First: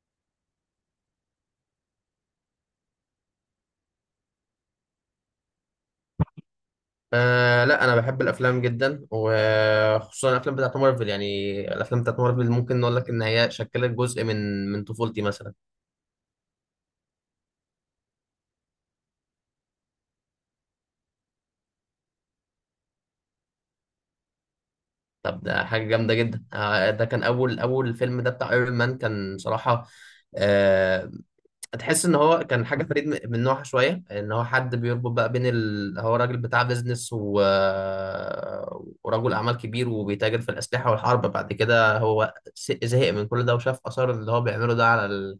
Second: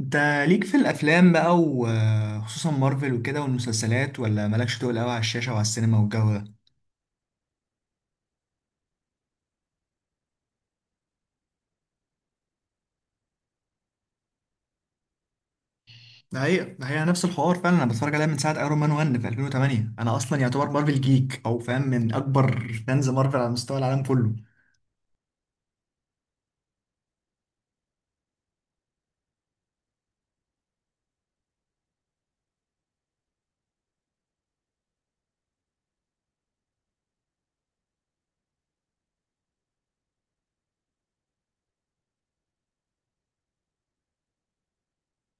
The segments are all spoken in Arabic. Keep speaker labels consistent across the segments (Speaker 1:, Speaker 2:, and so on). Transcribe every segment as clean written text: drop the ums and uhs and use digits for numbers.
Speaker 1: انت ليك في الافلام بقى وخصوصا مارفل وكده والمسلسلات، ولا مالكش تقول قوي على الشاشه وعلى السينما والجو ده؟
Speaker 2: آه لا، انا بحب الافلام جدا، وخصوصا الافلام بتاعت مارفل. يعني الافلام بتاعت مارفل ممكن نقول لك ان هي شكلت جزء من طفولتي مثلا.
Speaker 1: ده حقيقة، ده حقيقة، نفس الحوار فعلا. انا بتفرج عليها من ساعه ايرون مان 1 في 2008. انا اصلا يعتبر مارفل، جيك، او فاهم، من اكبر فانز مارفل على مستوى العالم كله.
Speaker 2: طب ده حاجه جامده جدا. ده كان اول فيلم ده بتاع ايرون مان، كان صراحه آه، تحس ان هو كان حاجه فريد من نوعها شويه. ان هو حد بيربط بقى بين هو راجل بتاع بيزنس ورجل اعمال كبير وبيتاجر في الاسلحه والحرب. بعد كده هو زهق من كل ده، وشاف اثار اللي هو بيعمله ده على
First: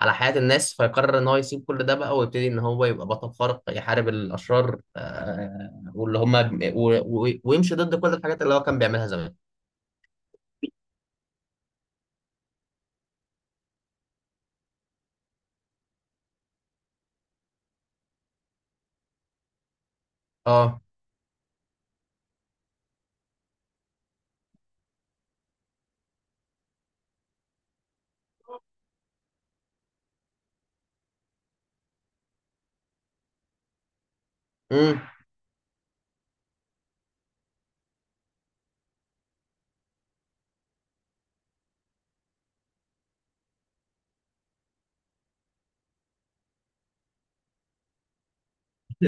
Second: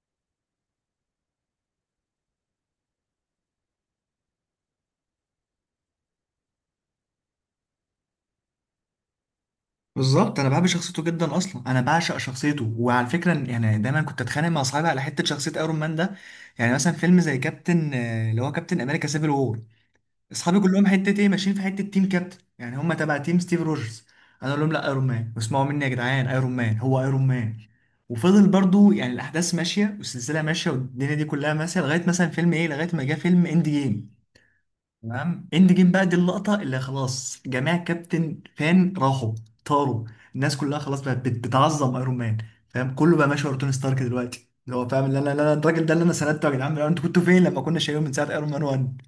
Speaker 2: على حياة الناس، فيقرر ان هو يسيب كل ده بقى ويبتدي ان هو يبقى بطل خارق يحارب الاشرار، واللي هم و- ويمشي ضد كل الحاجات اللي هو كان بيعملها زمان.
Speaker 1: بالظبط، انا بحب شخصيته جدا، اصلا انا بعشق شخصيته. وعلى فكره يعني دايما كنت اتخانق مع صحابي على حته شخصيه ايرون مان ده. يعني مثلا فيلم زي كابتن، اللي هو كابتن امريكا سيفل وور، اصحابي
Speaker 2: اه.
Speaker 1: كلهم حته ايه، ماشيين في حته تيم كابتن، يعني هم تبع تيم ستيف روجرز. انا اقول لهم لا، ايرون مان، واسمعوا مني يا جدعان، ايرون مان هو ايرون مان. وفضل برضو يعني الاحداث ماشيه والسلسله ماشيه والدنيا دي كلها ماشيه لغايه مثلا فيلم ايه، لغايه ما جه فيلم اند جيم.
Speaker 2: امم.
Speaker 1: تمام، اند جيم بقى دي اللقطه اللي خلاص جميع كابتن فان راحوا، طاروا، الناس كلها خلاص بقت بتعظم ايرون مان. فاهم كله بقى ماشي ورا توني ستارك دلوقتي، اللي هو فاهم، اللي انا، الراجل ده اللي انا سندته، يا جدعان انتوا كنتوا فين لما كنا شايلينه من ساعه ايرون مان 1؟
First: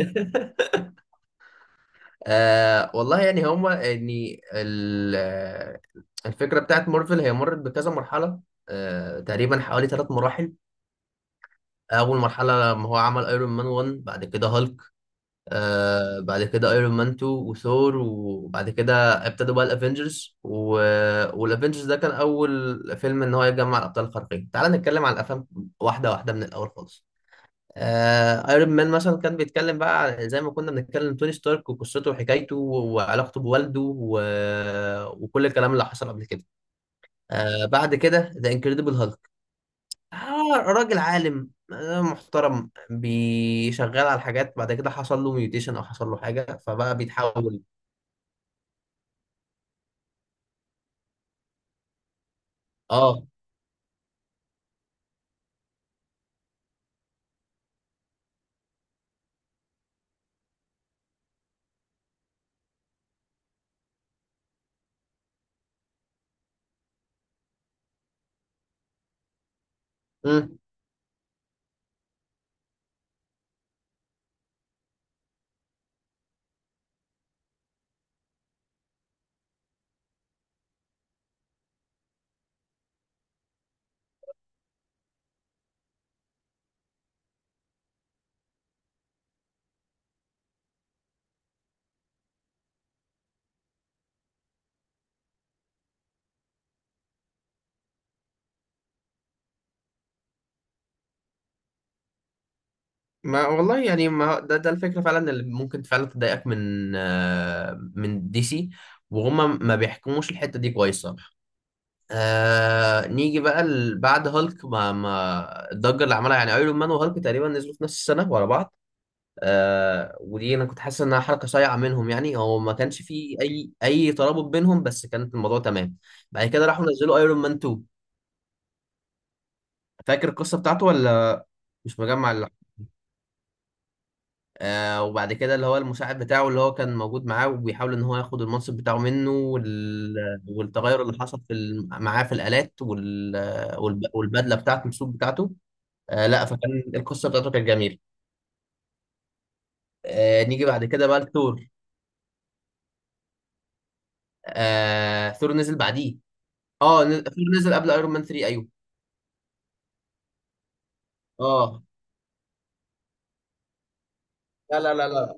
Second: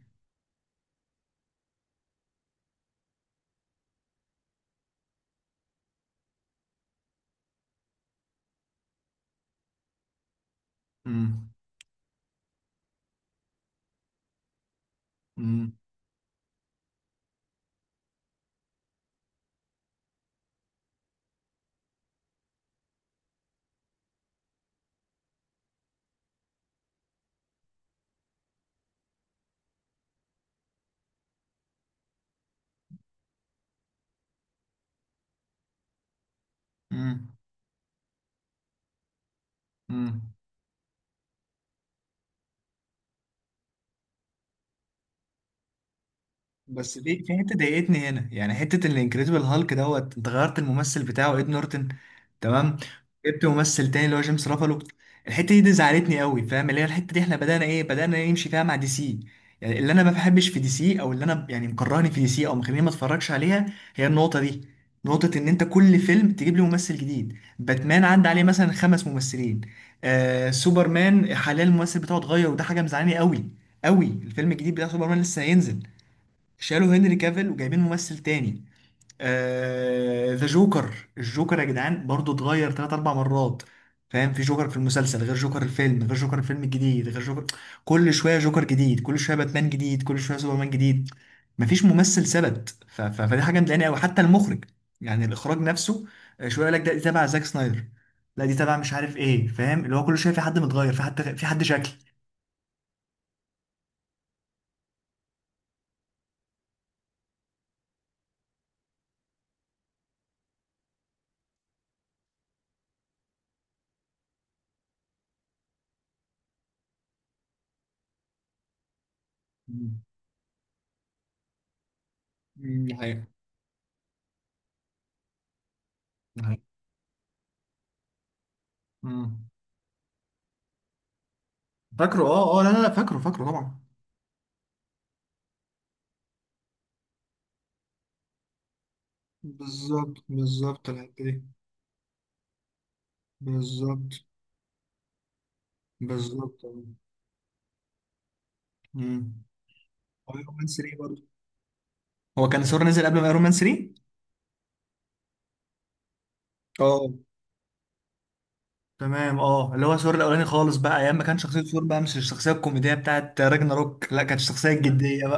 Speaker 2: والله يعني هم يعني الفكرة بتاعت مارفل هي مرت بكذا مرحلة. تقريبا حوالي ثلاث مراحل. اول مرحلة لما هو عمل ايرون مان 1، بعد كده هالك. بعد كده ايرون مان 2 وثور، وبعد كده ابتدوا بقى الافنجرز والافنجرز ده كان اول فيلم ان هو يجمع الابطال الخارقين. تعال نتكلم على الافلام واحده واحده من الاول خالص. ايرون مان مثلا كان بيتكلم بقى زي ما كنا بنتكلم، توني ستارك وقصته وحكايته وعلاقته بوالده وكل الكلام اللي حصل قبل كده.
Speaker 1: مم.
Speaker 2: بعد كده ذا انكريدبل هالك.
Speaker 1: مم.
Speaker 2: راجل عالم آه، محترم بيشغل على حاجات. بعد كده حصل له ميوتيشن او حصل له حاجه، فبقى
Speaker 1: بس في حته
Speaker 2: بيتحول.
Speaker 1: ضايقتني هنا، يعني حته ان انكريدبل هالك دوت انت غيرت الممثل بتاعه اد نورتن، تمام،
Speaker 2: اه.
Speaker 1: جبت ممثل تاني اللي هو جيمس رافالو. الحته دي زعلتني قوي، فاهم؟ اللي هي الحته دي احنا بدانا ايه، بدانا نمشي فيها مع دي سي. يعني اللي انا ما بحبش في دي سي، او اللي انا يعني مكرهني في دي سي او مخليني ما اتفرجش عليها، هي النقطه دي. نقطة إن أنت كل فيلم تجيب لي ممثل جديد، باتمان عدى عليه مثلا خمس ممثلين، آه
Speaker 2: مم.
Speaker 1: سوبرمان حاليا الممثل بتاعه اتغير، وده حاجة مزعلاني قوي قوي. الفيلم الجديد بتاع سوبرمان لسه هينزل، شالوا هنري كافيل وجايبين ممثل تاني. ذا جوكر، الجوكر يا جدعان برضو اتغير تلات أربع مرات، فاهم؟ في جوكر في المسلسل غير جوكر الفيلم غير جوكر الفيلم الجديد غير جوكر. كل شوية جوكر جديد، كل شوية باتمان جديد، كل شوية سوبرمان جديد. مفيش ممثل ثبت فدي حاجة مضايقاني أوي. حتى المخرج، يعني الإخراج نفسه، شوية يقول لك ده دي تبع زاك سنايدر، لا دي تبع مش عارف إيه. فاهم اللي هو كل شوية في حد متغير، في حد شكل.
Speaker 2: ما والله، يعني ما ده الفكره فعلا اللي ممكن فعلا تضايقك من آه من دي سي، وهم ما بيحكموش الحته دي كويس صراحه. نيجي بقى بعد هالك، ما الضجه اللي عملها يعني ايرون مان وهالك، تقريبا نزلوا في نفس السنه ورا بعض.
Speaker 1: مم.
Speaker 2: ودي انا كنت حاسس انها حركه صايعه منهم، يعني هو ما
Speaker 1: مم، دي
Speaker 2: كانش
Speaker 1: حقيقة.
Speaker 2: فيه اي ترابط بينهم، بس كانت الموضوع تمام.
Speaker 1: دي
Speaker 2: بعد
Speaker 1: حقيقة.
Speaker 2: كده راحوا نزلوا ايرون مان 2.
Speaker 1: مم.
Speaker 2: فاكر القصه بتاعته ولا مش
Speaker 1: فاكره،
Speaker 2: مجمع اللحظه؟
Speaker 1: اه اه، لا لا لا، فاكره طبعا.
Speaker 2: وبعد كده اللي هو المساعد بتاعه، اللي هو كان موجود معاه وبيحاول ان هو ياخد المنصب بتاعه منه،
Speaker 1: بالظبط بالظبط
Speaker 2: والتغير اللي
Speaker 1: الحتة
Speaker 2: حصل
Speaker 1: دي.
Speaker 2: في معاه في الآلات
Speaker 1: بالظبط
Speaker 2: والبدله بتاعته، السوق بتاعته. لا،
Speaker 1: بالظبط.
Speaker 2: فكان القصه بتاعته كانت جميله.
Speaker 1: مم. ايرون
Speaker 2: نيجي
Speaker 1: مان
Speaker 2: بعد
Speaker 1: 3
Speaker 2: كده بقى
Speaker 1: برضه.
Speaker 2: لثور.
Speaker 1: هو كان ثور نزل قبل ما ايرون مان 3؟
Speaker 2: ثور نزل بعديه. اه،
Speaker 1: اه.
Speaker 2: ثور نزل قبل ايرون مان 3، ايوه.
Speaker 1: تمام، اه اللي هو ثور الاولاني خالص بقى، ايام ما كان شخصيه ثور
Speaker 2: اه.
Speaker 1: بقى مش الشخصيه الكوميديه بتاعت راجنا روك، لا كانت الشخصيه
Speaker 2: لا لا لا
Speaker 1: الجديه.
Speaker 2: لا،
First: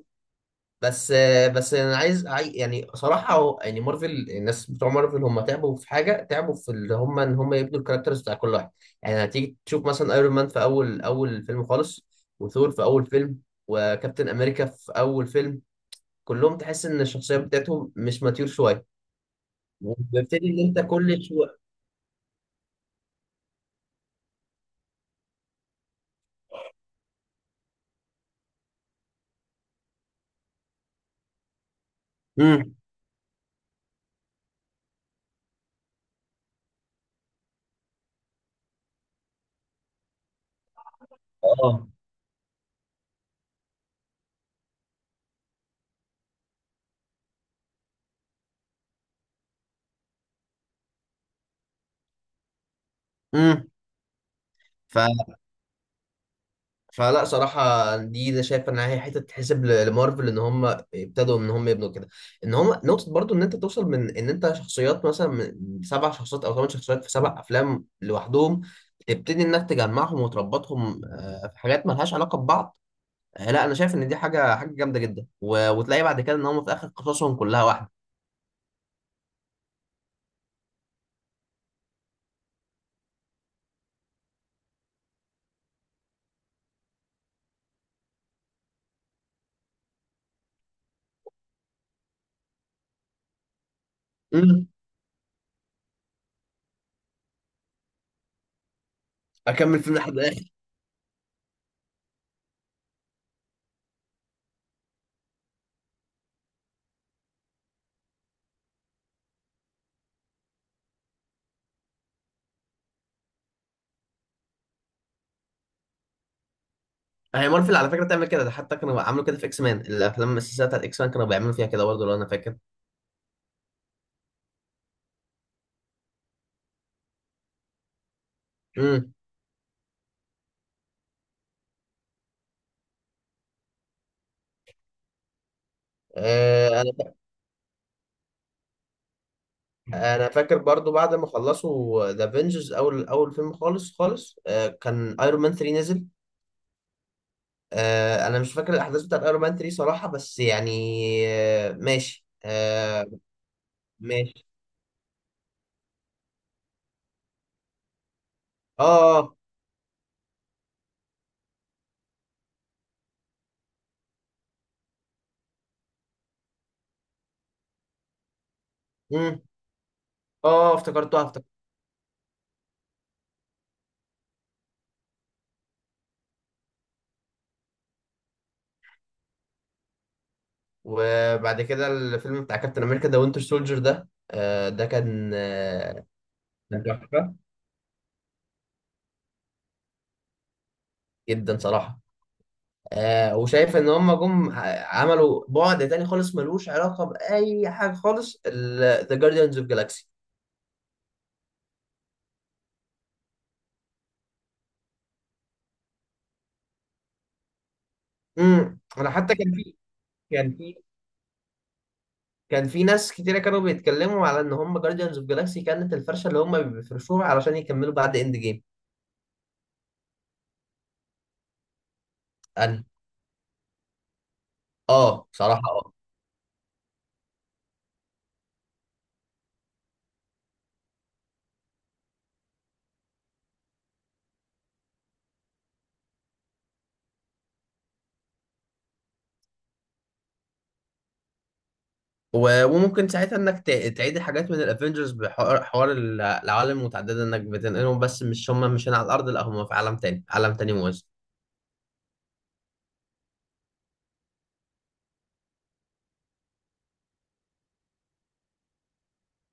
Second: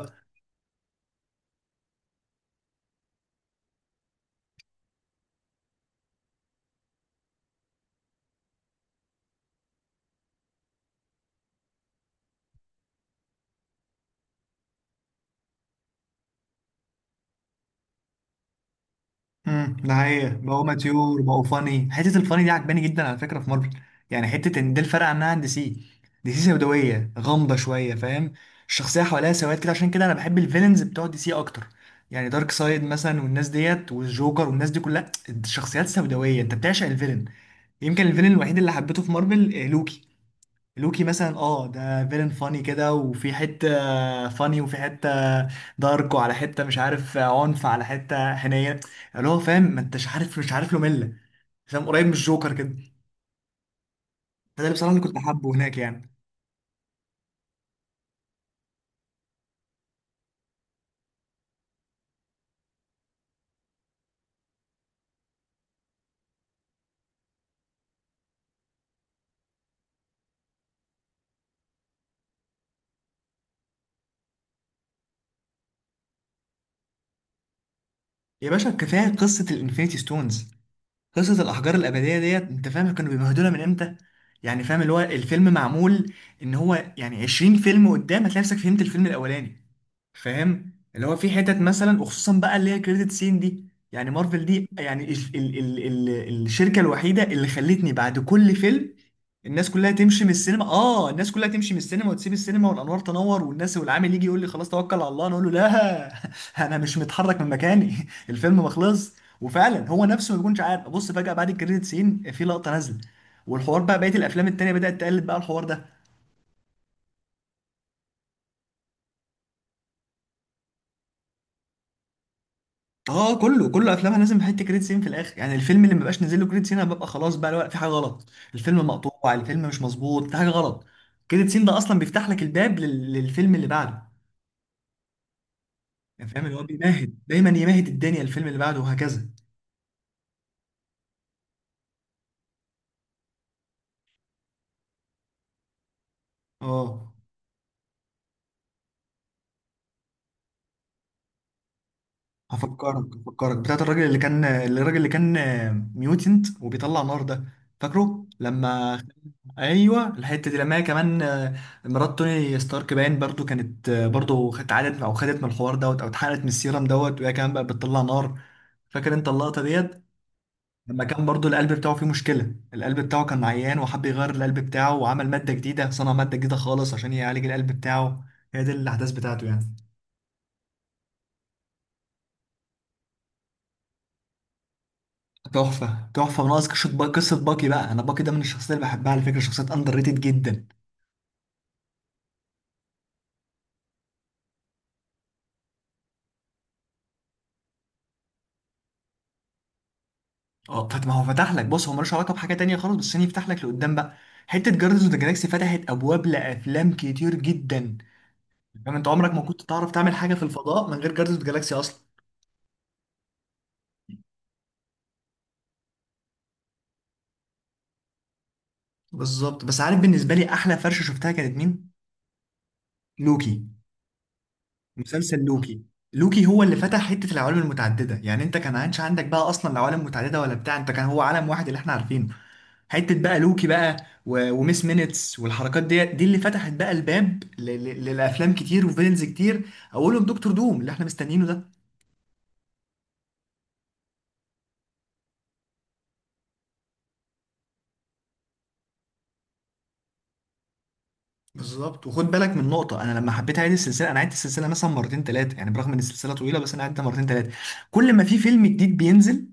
Speaker 2: بس يعني صراحه يعني مارفل، الناس بتوع مارفل، هم تعبوا في حاجه، تعبوا في اللي هم ان هم يبنوا الكاركترز بتاع كل واحد. يعني هتيجي تشوف مثلا ايرون مان في اول فيلم خالص، وثور في اول فيلم، وكابتن امريكا في اول فيلم، كلهم تحس ان الشخصيه بتاعتهم مش ماتيور شويه.
Speaker 1: امم، ده حقيقة،
Speaker 2: وبتبتدي ان
Speaker 1: بقوا
Speaker 2: انت
Speaker 1: ماتيور،
Speaker 2: كل
Speaker 1: بقوا
Speaker 2: شويه.
Speaker 1: فاني. حتة الفاني دي عجباني جدا على فكرة في مارفل. يعني حتة ان ده الفرق عنها عن دي سي. دي سي سوداوية غامضة شوية، فاهم؟ الشخصية حواليها سواد كده، عشان كده انا بحب الفيلنز بتوع دي سي اكتر. يعني دارك
Speaker 2: امم.
Speaker 1: سايد مثلا والناس ديت والجوكر والناس دي كلها شخصيات سوداوية، انت بتعشق الفيلن. يمكن الفيلن الوحيد اللي حبيته في مارفل آه، لوكي. لوكي مثلا اه،
Speaker 2: اه.
Speaker 1: ده فيلن فاني كده، وفي حتة فاني، وفي حتة دارك، وعلى حتة مش عارف عنف، على حتة حنية، اللي هو فاهم، ما انتش عارف، مش عارف له ملة، فاهم؟ قريب من الجوكر كده.
Speaker 2: امم.
Speaker 1: فده اللي بصراحة اللي كنت حابه هناك يعني.
Speaker 2: فلا صراحة، دي أنا شايف إن هي حتة تتحسب لمارفل، إن هم ابتدوا إن هم يبنوا كده. إن هم نقطة برضو، إن أنت توصل من إن أنت شخصيات مثلا من سبع شخصيات أو ثمان شخصيات في سبع أفلام لوحدهم، تبتدي إنك تجمعهم وتربطهم، في حاجات ملهاش علاقة ببعض. لا، أنا شايف إن دي حاجة جامدة جدا، وتلاقي بعد كده إن هم في آخر قصصهم كلها واحدة.
Speaker 1: يا باشا كفاية قصة الانفينيتي ستونز، قصة الأحجار الأبدية ديت، أنت فاهم كانوا بيمهدولها من إمتى؟ يعني فاهم اللي هو الفيلم معمول إن هو يعني 20 فيلم قدام هتلاقي نفسك فهمت الفيلم الأولاني، فاهم؟ اللي هو في حتت مثلا، وخصوصا بقى اللي هي كريدت سين دي. يعني مارفل
Speaker 2: امم.
Speaker 1: دي يعني ال الشركة الوحيدة اللي خلتني بعد كل فيلم الناس
Speaker 2: اكمل
Speaker 1: كلها
Speaker 2: فيلم لحد
Speaker 1: تمشي من
Speaker 2: الاخر.
Speaker 1: السينما، آه الناس كلها تمشي من السينما وتسيب السينما والأنوار تنور، والناس والعامل يجي يقول لي خلاص توكل على الله، أنا أقول له لا. أنا مش متحرك من مكاني. الفيلم ما خلصش. وفعلا هو نفسه ما بيكونش عارف، ابص فجأة بعد الكريدت سين في لقطة نازلة. والحوار بقى بقية الافلام التانية بدأت تقلد بقى الحوار ده.
Speaker 2: هي مارفل على فكره تعمل كده، ده حتى كانوا عملوا كده في اكس مان. الافلام السلسله بتاعت اكس مان كانوا بيعملوا فيها كده برضه لو انا فاكر.
Speaker 1: اه كله، كله افلامها لازم حته كريدت سين في الاخر. يعني الفيلم اللي ما بقاش نازل له كريدت سين انا ببقى خلاص بقى لا، في حاجة غلط، الفيلم مقطوع، الفيلم مش مظبوط، في حاجة غلط. كريدت سين ده اصلا بيفتح لك الباب للفيلم اللي بعده. يعني فاهم اللي هو
Speaker 2: امم.
Speaker 1: بيمهد دايما، يمهد الدنيا الفيلم اللي بعده، وهكذا.
Speaker 2: انا فاكر برضو بعد ما خلصوا ذا افنجرز اول فيلم خالص خالص، كان ايرون مان 3 نزل.
Speaker 1: اه.
Speaker 2: آه، انا مش فاكر الاحداث بتاعت ايرون مان 3 صراحه، بس يعني آه،
Speaker 1: هفكرك، هفكرك بتاعت الراجل اللي كان،
Speaker 2: ماشي.
Speaker 1: الراجل اللي كان ميوتنت وبيطلع نار ده. فاكره
Speaker 2: اه
Speaker 1: لما،
Speaker 2: اه.
Speaker 1: ايوه الحته دي لما هي كمان آه، مرات توني ستارك باين برضو كانت آه، برضو اتعادت او خدت من الحوار دوت او اتحرقت من السيرم دوت، وهي كمان بقى بتطلع نار. فاكر انت
Speaker 2: مم.
Speaker 1: اللقطه ديت
Speaker 2: اه،
Speaker 1: لما
Speaker 2: افتكرتها
Speaker 1: كان
Speaker 2: افتكرت
Speaker 1: برضو القلب بتاعه فيه مشكله، القلب بتاعه كان عيان وحب يغير القلب بتاعه، وعمل ماده جديده، صنع ماده جديده خالص عشان يعالج القلب بتاعه. هي دي الاحداث بتاعته يعني.
Speaker 2: وبعد كده الفيلم بتاع كابتن امريكا، ذا وينتر سولجر ده، آه، ده كان آه،
Speaker 1: تحفه، تحفه، وناقص
Speaker 2: كان تحفه
Speaker 1: قصه باكي بقى. انا باكي ده من الشخصيات اللي بحبها على فكره، شخصيات اندر ريتد جدا.
Speaker 2: جدا صراحه. وشايف ان هم جم عملوا بعد تاني خالص ملوش علاقه باي حاجه خالص، ذا جارديانز اوف جالاكسي.
Speaker 1: اه طب ما هو فتح لك، بص هو ملوش علاقه بحاجه تانية خالص بس عشان يفتح لك لقدام بقى. حته جاردنز اوف ذا جالاكسي فتحت ابواب لافلام كتير جدا.
Speaker 2: امم.
Speaker 1: فاهم انت
Speaker 2: انا
Speaker 1: عمرك
Speaker 2: حتى
Speaker 1: ما
Speaker 2: كان
Speaker 1: كنت
Speaker 2: في
Speaker 1: تعرف تعمل حاجه في
Speaker 2: كان في
Speaker 1: الفضاء من غير جاردنز اوف ذا جالاكسي اصلا.
Speaker 2: كان في ناس كتيرة كانوا بيتكلموا على ان هم جارديانز اوف جالاكسي كانت الفرشه اللي هم بيفرشوها علشان يكملوا بعد اند جيم.
Speaker 1: بالظبط، بس عارف بالنسبه لي احلى فرشه شفتها كانت مين؟
Speaker 2: انا.
Speaker 1: لوكي،
Speaker 2: اه،
Speaker 1: مسلسل
Speaker 2: بصراحه
Speaker 1: لوكي.
Speaker 2: اه.
Speaker 1: لوكي هو اللي فتح حته العوالم المتعدده. يعني انت كان عادش عندك بقى اصلا العوالم المتعدده ولا بتاع، انت كان هو عالم واحد اللي احنا عارفينه. حته بقى لوكي بقى، وميس مينيتس والحركات دي، دي اللي فتحت بقى الباب للافلام كتير وفيلنز كتير، اولهم دكتور دوم اللي احنا مستنيينه ده.
Speaker 2: وممكن ساعتها انك تعيد حاجات من الافنجرز بحوار العوالم المتعدده، انك بتنقلهم، بس مش هم مش هنا على الارض، لا هم في عالم تاني، عالم تاني موازي.
Speaker 1: بالظبط، وخد بالك من نقطه. انا لما حبيت اعيد السلسله انا عدت السلسله مثلا مرتين ثلاثه. يعني برغم ان السلسله طويله بس انا عدتها مرتين ثلاثه. كل ما في فيلم جديد بينزل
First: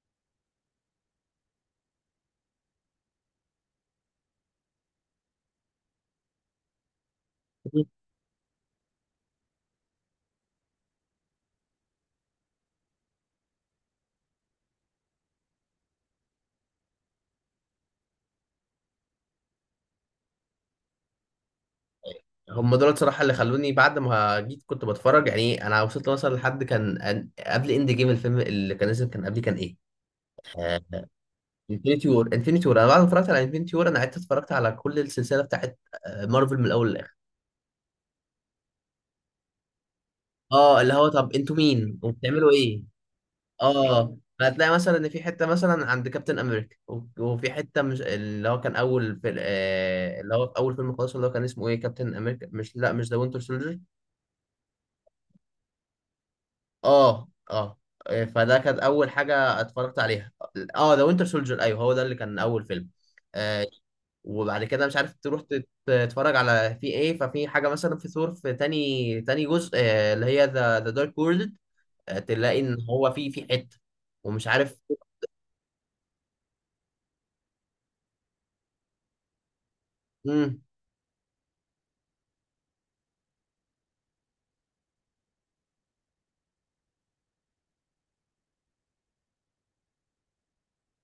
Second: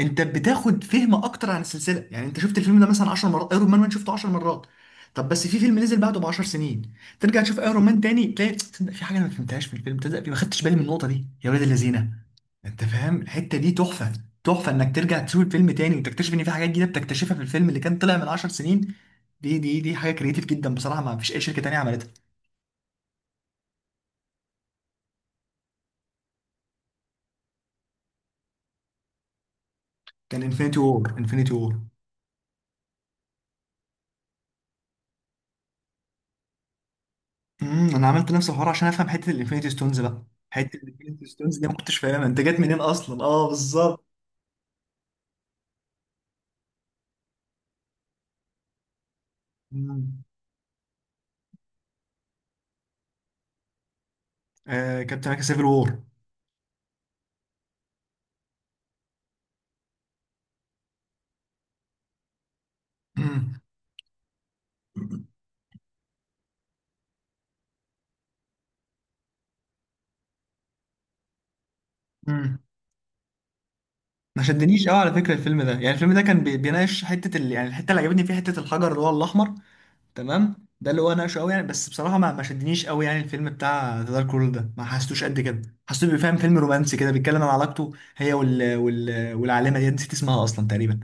Speaker 1: انت بتاخد فهم اكتر عن السلسله. يعني انت شفت الفيلم ده مثلا 10 مرات، ايرون مان شفته 10 مرات، طب بس في فيلم نزل بعده ب 10 سنين، ترجع تشوف ايرون
Speaker 2: مم.
Speaker 1: مان تاني، تلاقي تصدق في حاجه انا ما فهمتهاش في الفيلم، تصدق ما خدتش بالي من النقطه دي يا ولاد اللذينه. انت فاهم الحته دي تحفه. تحفه انك ترجع تشوف الفيلم تاني وتكتشف ان في حاجات جديده بتكتشفها في الفيلم اللي كان طلع من 10 سنين. دي حاجه كريتيف جدا بصراحه، ما فيش اي شركه تانيه عملتها.
Speaker 2: هم دول صراحه اللي خلوني. بعد ما جيت كنت بتفرج، يعني انا وصلت مثلا لحد كان قبل اند جيم. الفيلم اللي كان نزل كان قبلي كان ايه؟
Speaker 1: كان انفينيتي
Speaker 2: آه.
Speaker 1: وور، انفينيتي وور.
Speaker 2: انفينيتي وور، انا بعد ما اتفرجت على انفينيتي وور، انا قعدت اتفرجت على كل السلسله بتاعت آه، مارفل من الاول للاخر.
Speaker 1: امم، انا عملت نفس الحوار عشان افهم حته الانفينيتي ستونز بقى. حته
Speaker 2: اه، اللي هو
Speaker 1: الانفينيتي
Speaker 2: طب انتوا
Speaker 1: ستونز دي ما كنتش
Speaker 2: مين
Speaker 1: فاهمها انت
Speaker 2: وبتعملوا
Speaker 1: جت منين
Speaker 2: ايه؟
Speaker 1: اصلا، اه بالظبط.
Speaker 2: اه، فهتلاقي مثلا ان في حته مثلا عند كابتن امريكا، وفي حته مش اللي هو كان اول في آه
Speaker 1: امم.
Speaker 2: اللي هو في اول فيلم خالص، اللي هو كان اسمه ايه، كابتن امريكا مش لا مش ذا وينتر سولجر.
Speaker 1: آه كابتن امريكا سيفل وور.
Speaker 2: اه اه. فده كانت اول حاجه اتفرجت عليها. اه، ذا وينتر سولجر، ايوه هو ده اللي كان اول فيلم.
Speaker 1: امم.
Speaker 2: آه. وبعد كده مش عارف تروح تتفرج على في ايه، ففي حاجه مثلا في ثور في تاني جزء، اللي هي ذا دارك وورلد.
Speaker 1: امم،
Speaker 2: تلاقي ان هو في حته،
Speaker 1: ما
Speaker 2: ومش عارف.
Speaker 1: شدنيش قوي على فكره الفيلم ده. يعني الفيلم ده كان بيناقش حته يعني الحته اللي عجبتني فيها حته الحجر اللي هو الاحمر،
Speaker 2: امم.
Speaker 1: تمام، ده اللي هو ناقشه قوي يعني. بس بصراحه ما شدنيش قوي. يعني الفيلم بتاع ذا دارك وورلد ده ما حسيتوش قد كده، حسيته بيفهم فيلم رومانسي كده، بيتكلم عن علاقته هي والعالمه دي نسيت اسمها اصلا تقريبا.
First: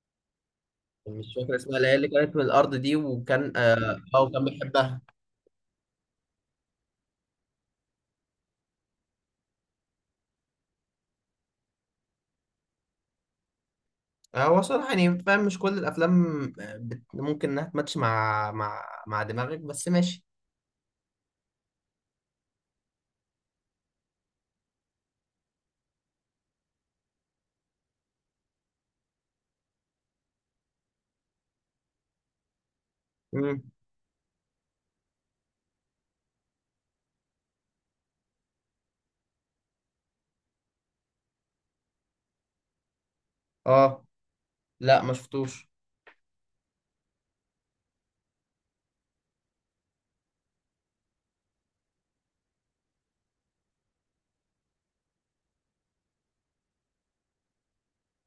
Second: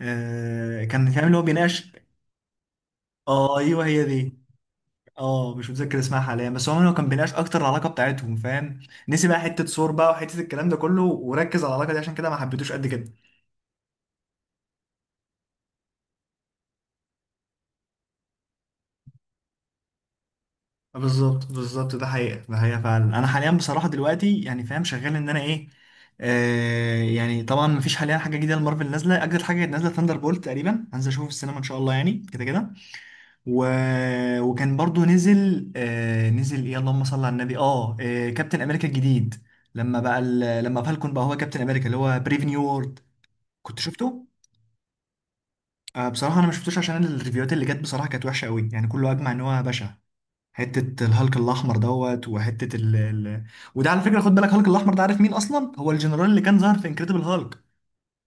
Speaker 1: آه كان فاهم
Speaker 2: مش
Speaker 1: اللي هو
Speaker 2: فاكر اسمها، اللي
Speaker 1: بيناقش.
Speaker 2: هي اللي كانت من الارض دي، وكان
Speaker 1: اه ايوه هي دي.
Speaker 2: وكان بيحبها.
Speaker 1: اه مش متذكر اسمها حاليا، بس عموما هو كان بيناقش اكتر العلاقه بتاعتهم، فاهم؟ نسي بقى حته صور بقى وحته الكلام ده كله وركز على العلاقه دي، عشان كده ما حبيتوش قد كده.
Speaker 2: هو صراحه يعني فاهم مش كل الافلام آه، ممكن انها تماتش مع مع دماغك، بس ماشي.
Speaker 1: بالظبط بالظبط، ده حقيقه، ده حقيقه فعلا. انا حاليا بصراحه دلوقتي يعني فاهم شغال ان انا ايه، آه يعني طبعا مفيش حاليا حاجه جديده لمارفل نازله. اجدد حاجه نازله ثاندر بولت تقريبا هنزل اشوفه في السينما ان شاء الله، يعني كده كده.
Speaker 2: امم.
Speaker 1: و... وكان برضو نزل آه نزل ايه، اللهم صل على النبي، آه كابتن امريكا الجديد. لما بقى لما فالكون بقى هو كابتن امريكا، اللي هو بريف نيو وورلد، كنت
Speaker 2: اه،
Speaker 1: شفته؟
Speaker 2: لا ما شفتوش.
Speaker 1: آه بصراحه انا ما شفتوش عشان الريفيوهات اللي جت بصراحه كانت وحشه قوي، يعني كله اجمع ان هو بشع. حته الهالك الاحمر دوت وحته وده على فكره خد بالك هالك الاحمر ده عارف مين اصلا؟ هو الجنرال اللي كان ظاهر في انكريدبل هالك.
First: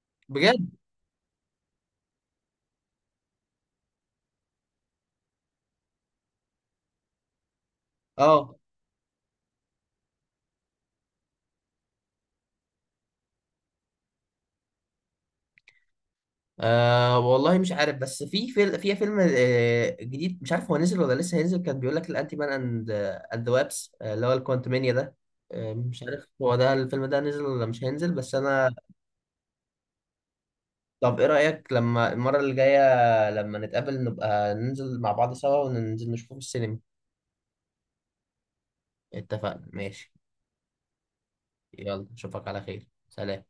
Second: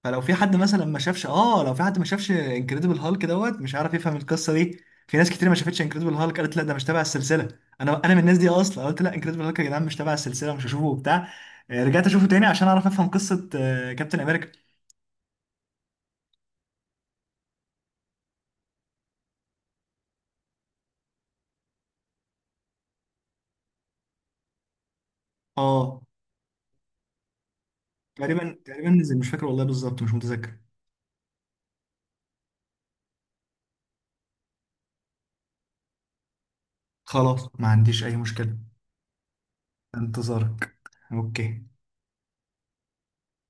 Speaker 1: فلو في حد
Speaker 2: بجد؟
Speaker 1: مثلا ما شافش، اه لو في حد ما شافش انكريدبل هالك دوت مش عارف يفهم القصه دي. في ناس كتير ما شافتش انكريدبل هالك قالت لا ده مش تبع السلسله. انا من الناس دي
Speaker 2: اه.
Speaker 1: اصلا قلت لا انكريدبل هالك يا جدعان مش تبع السلسله مش هشوفه وبتاع. آه، رجعت اشوفه تاني عشان اعرف افهم قصه آه، كابتن امريكا.
Speaker 2: أه والله مش عارف، بس في في فيلم آه، جديد، مش عارف هو نزل ولا لسه هينزل، كان بيقول لك الانتي مان اند ذا وابس اللي هو الكوانتمانيا ده.
Speaker 1: اه
Speaker 2: مش عارف هو ده الفيلم ده نزل ولا مش هينزل، بس
Speaker 1: تقريبا
Speaker 2: انا.
Speaker 1: تقريبا نزل، مش فاكر والله بالظبط، مش متذكر.
Speaker 2: طب ايه رأيك لما المرة اللي جاية لما نتقابل نبقى ننزل مع بعض سوا وننزل نشوفه في السينما؟
Speaker 1: خلاص، ما عنديش اي مشكله.
Speaker 2: اتفقنا، ماشي.
Speaker 1: انتظارك. اوكي.
Speaker 2: يلا، اشوفك على خير، سلام.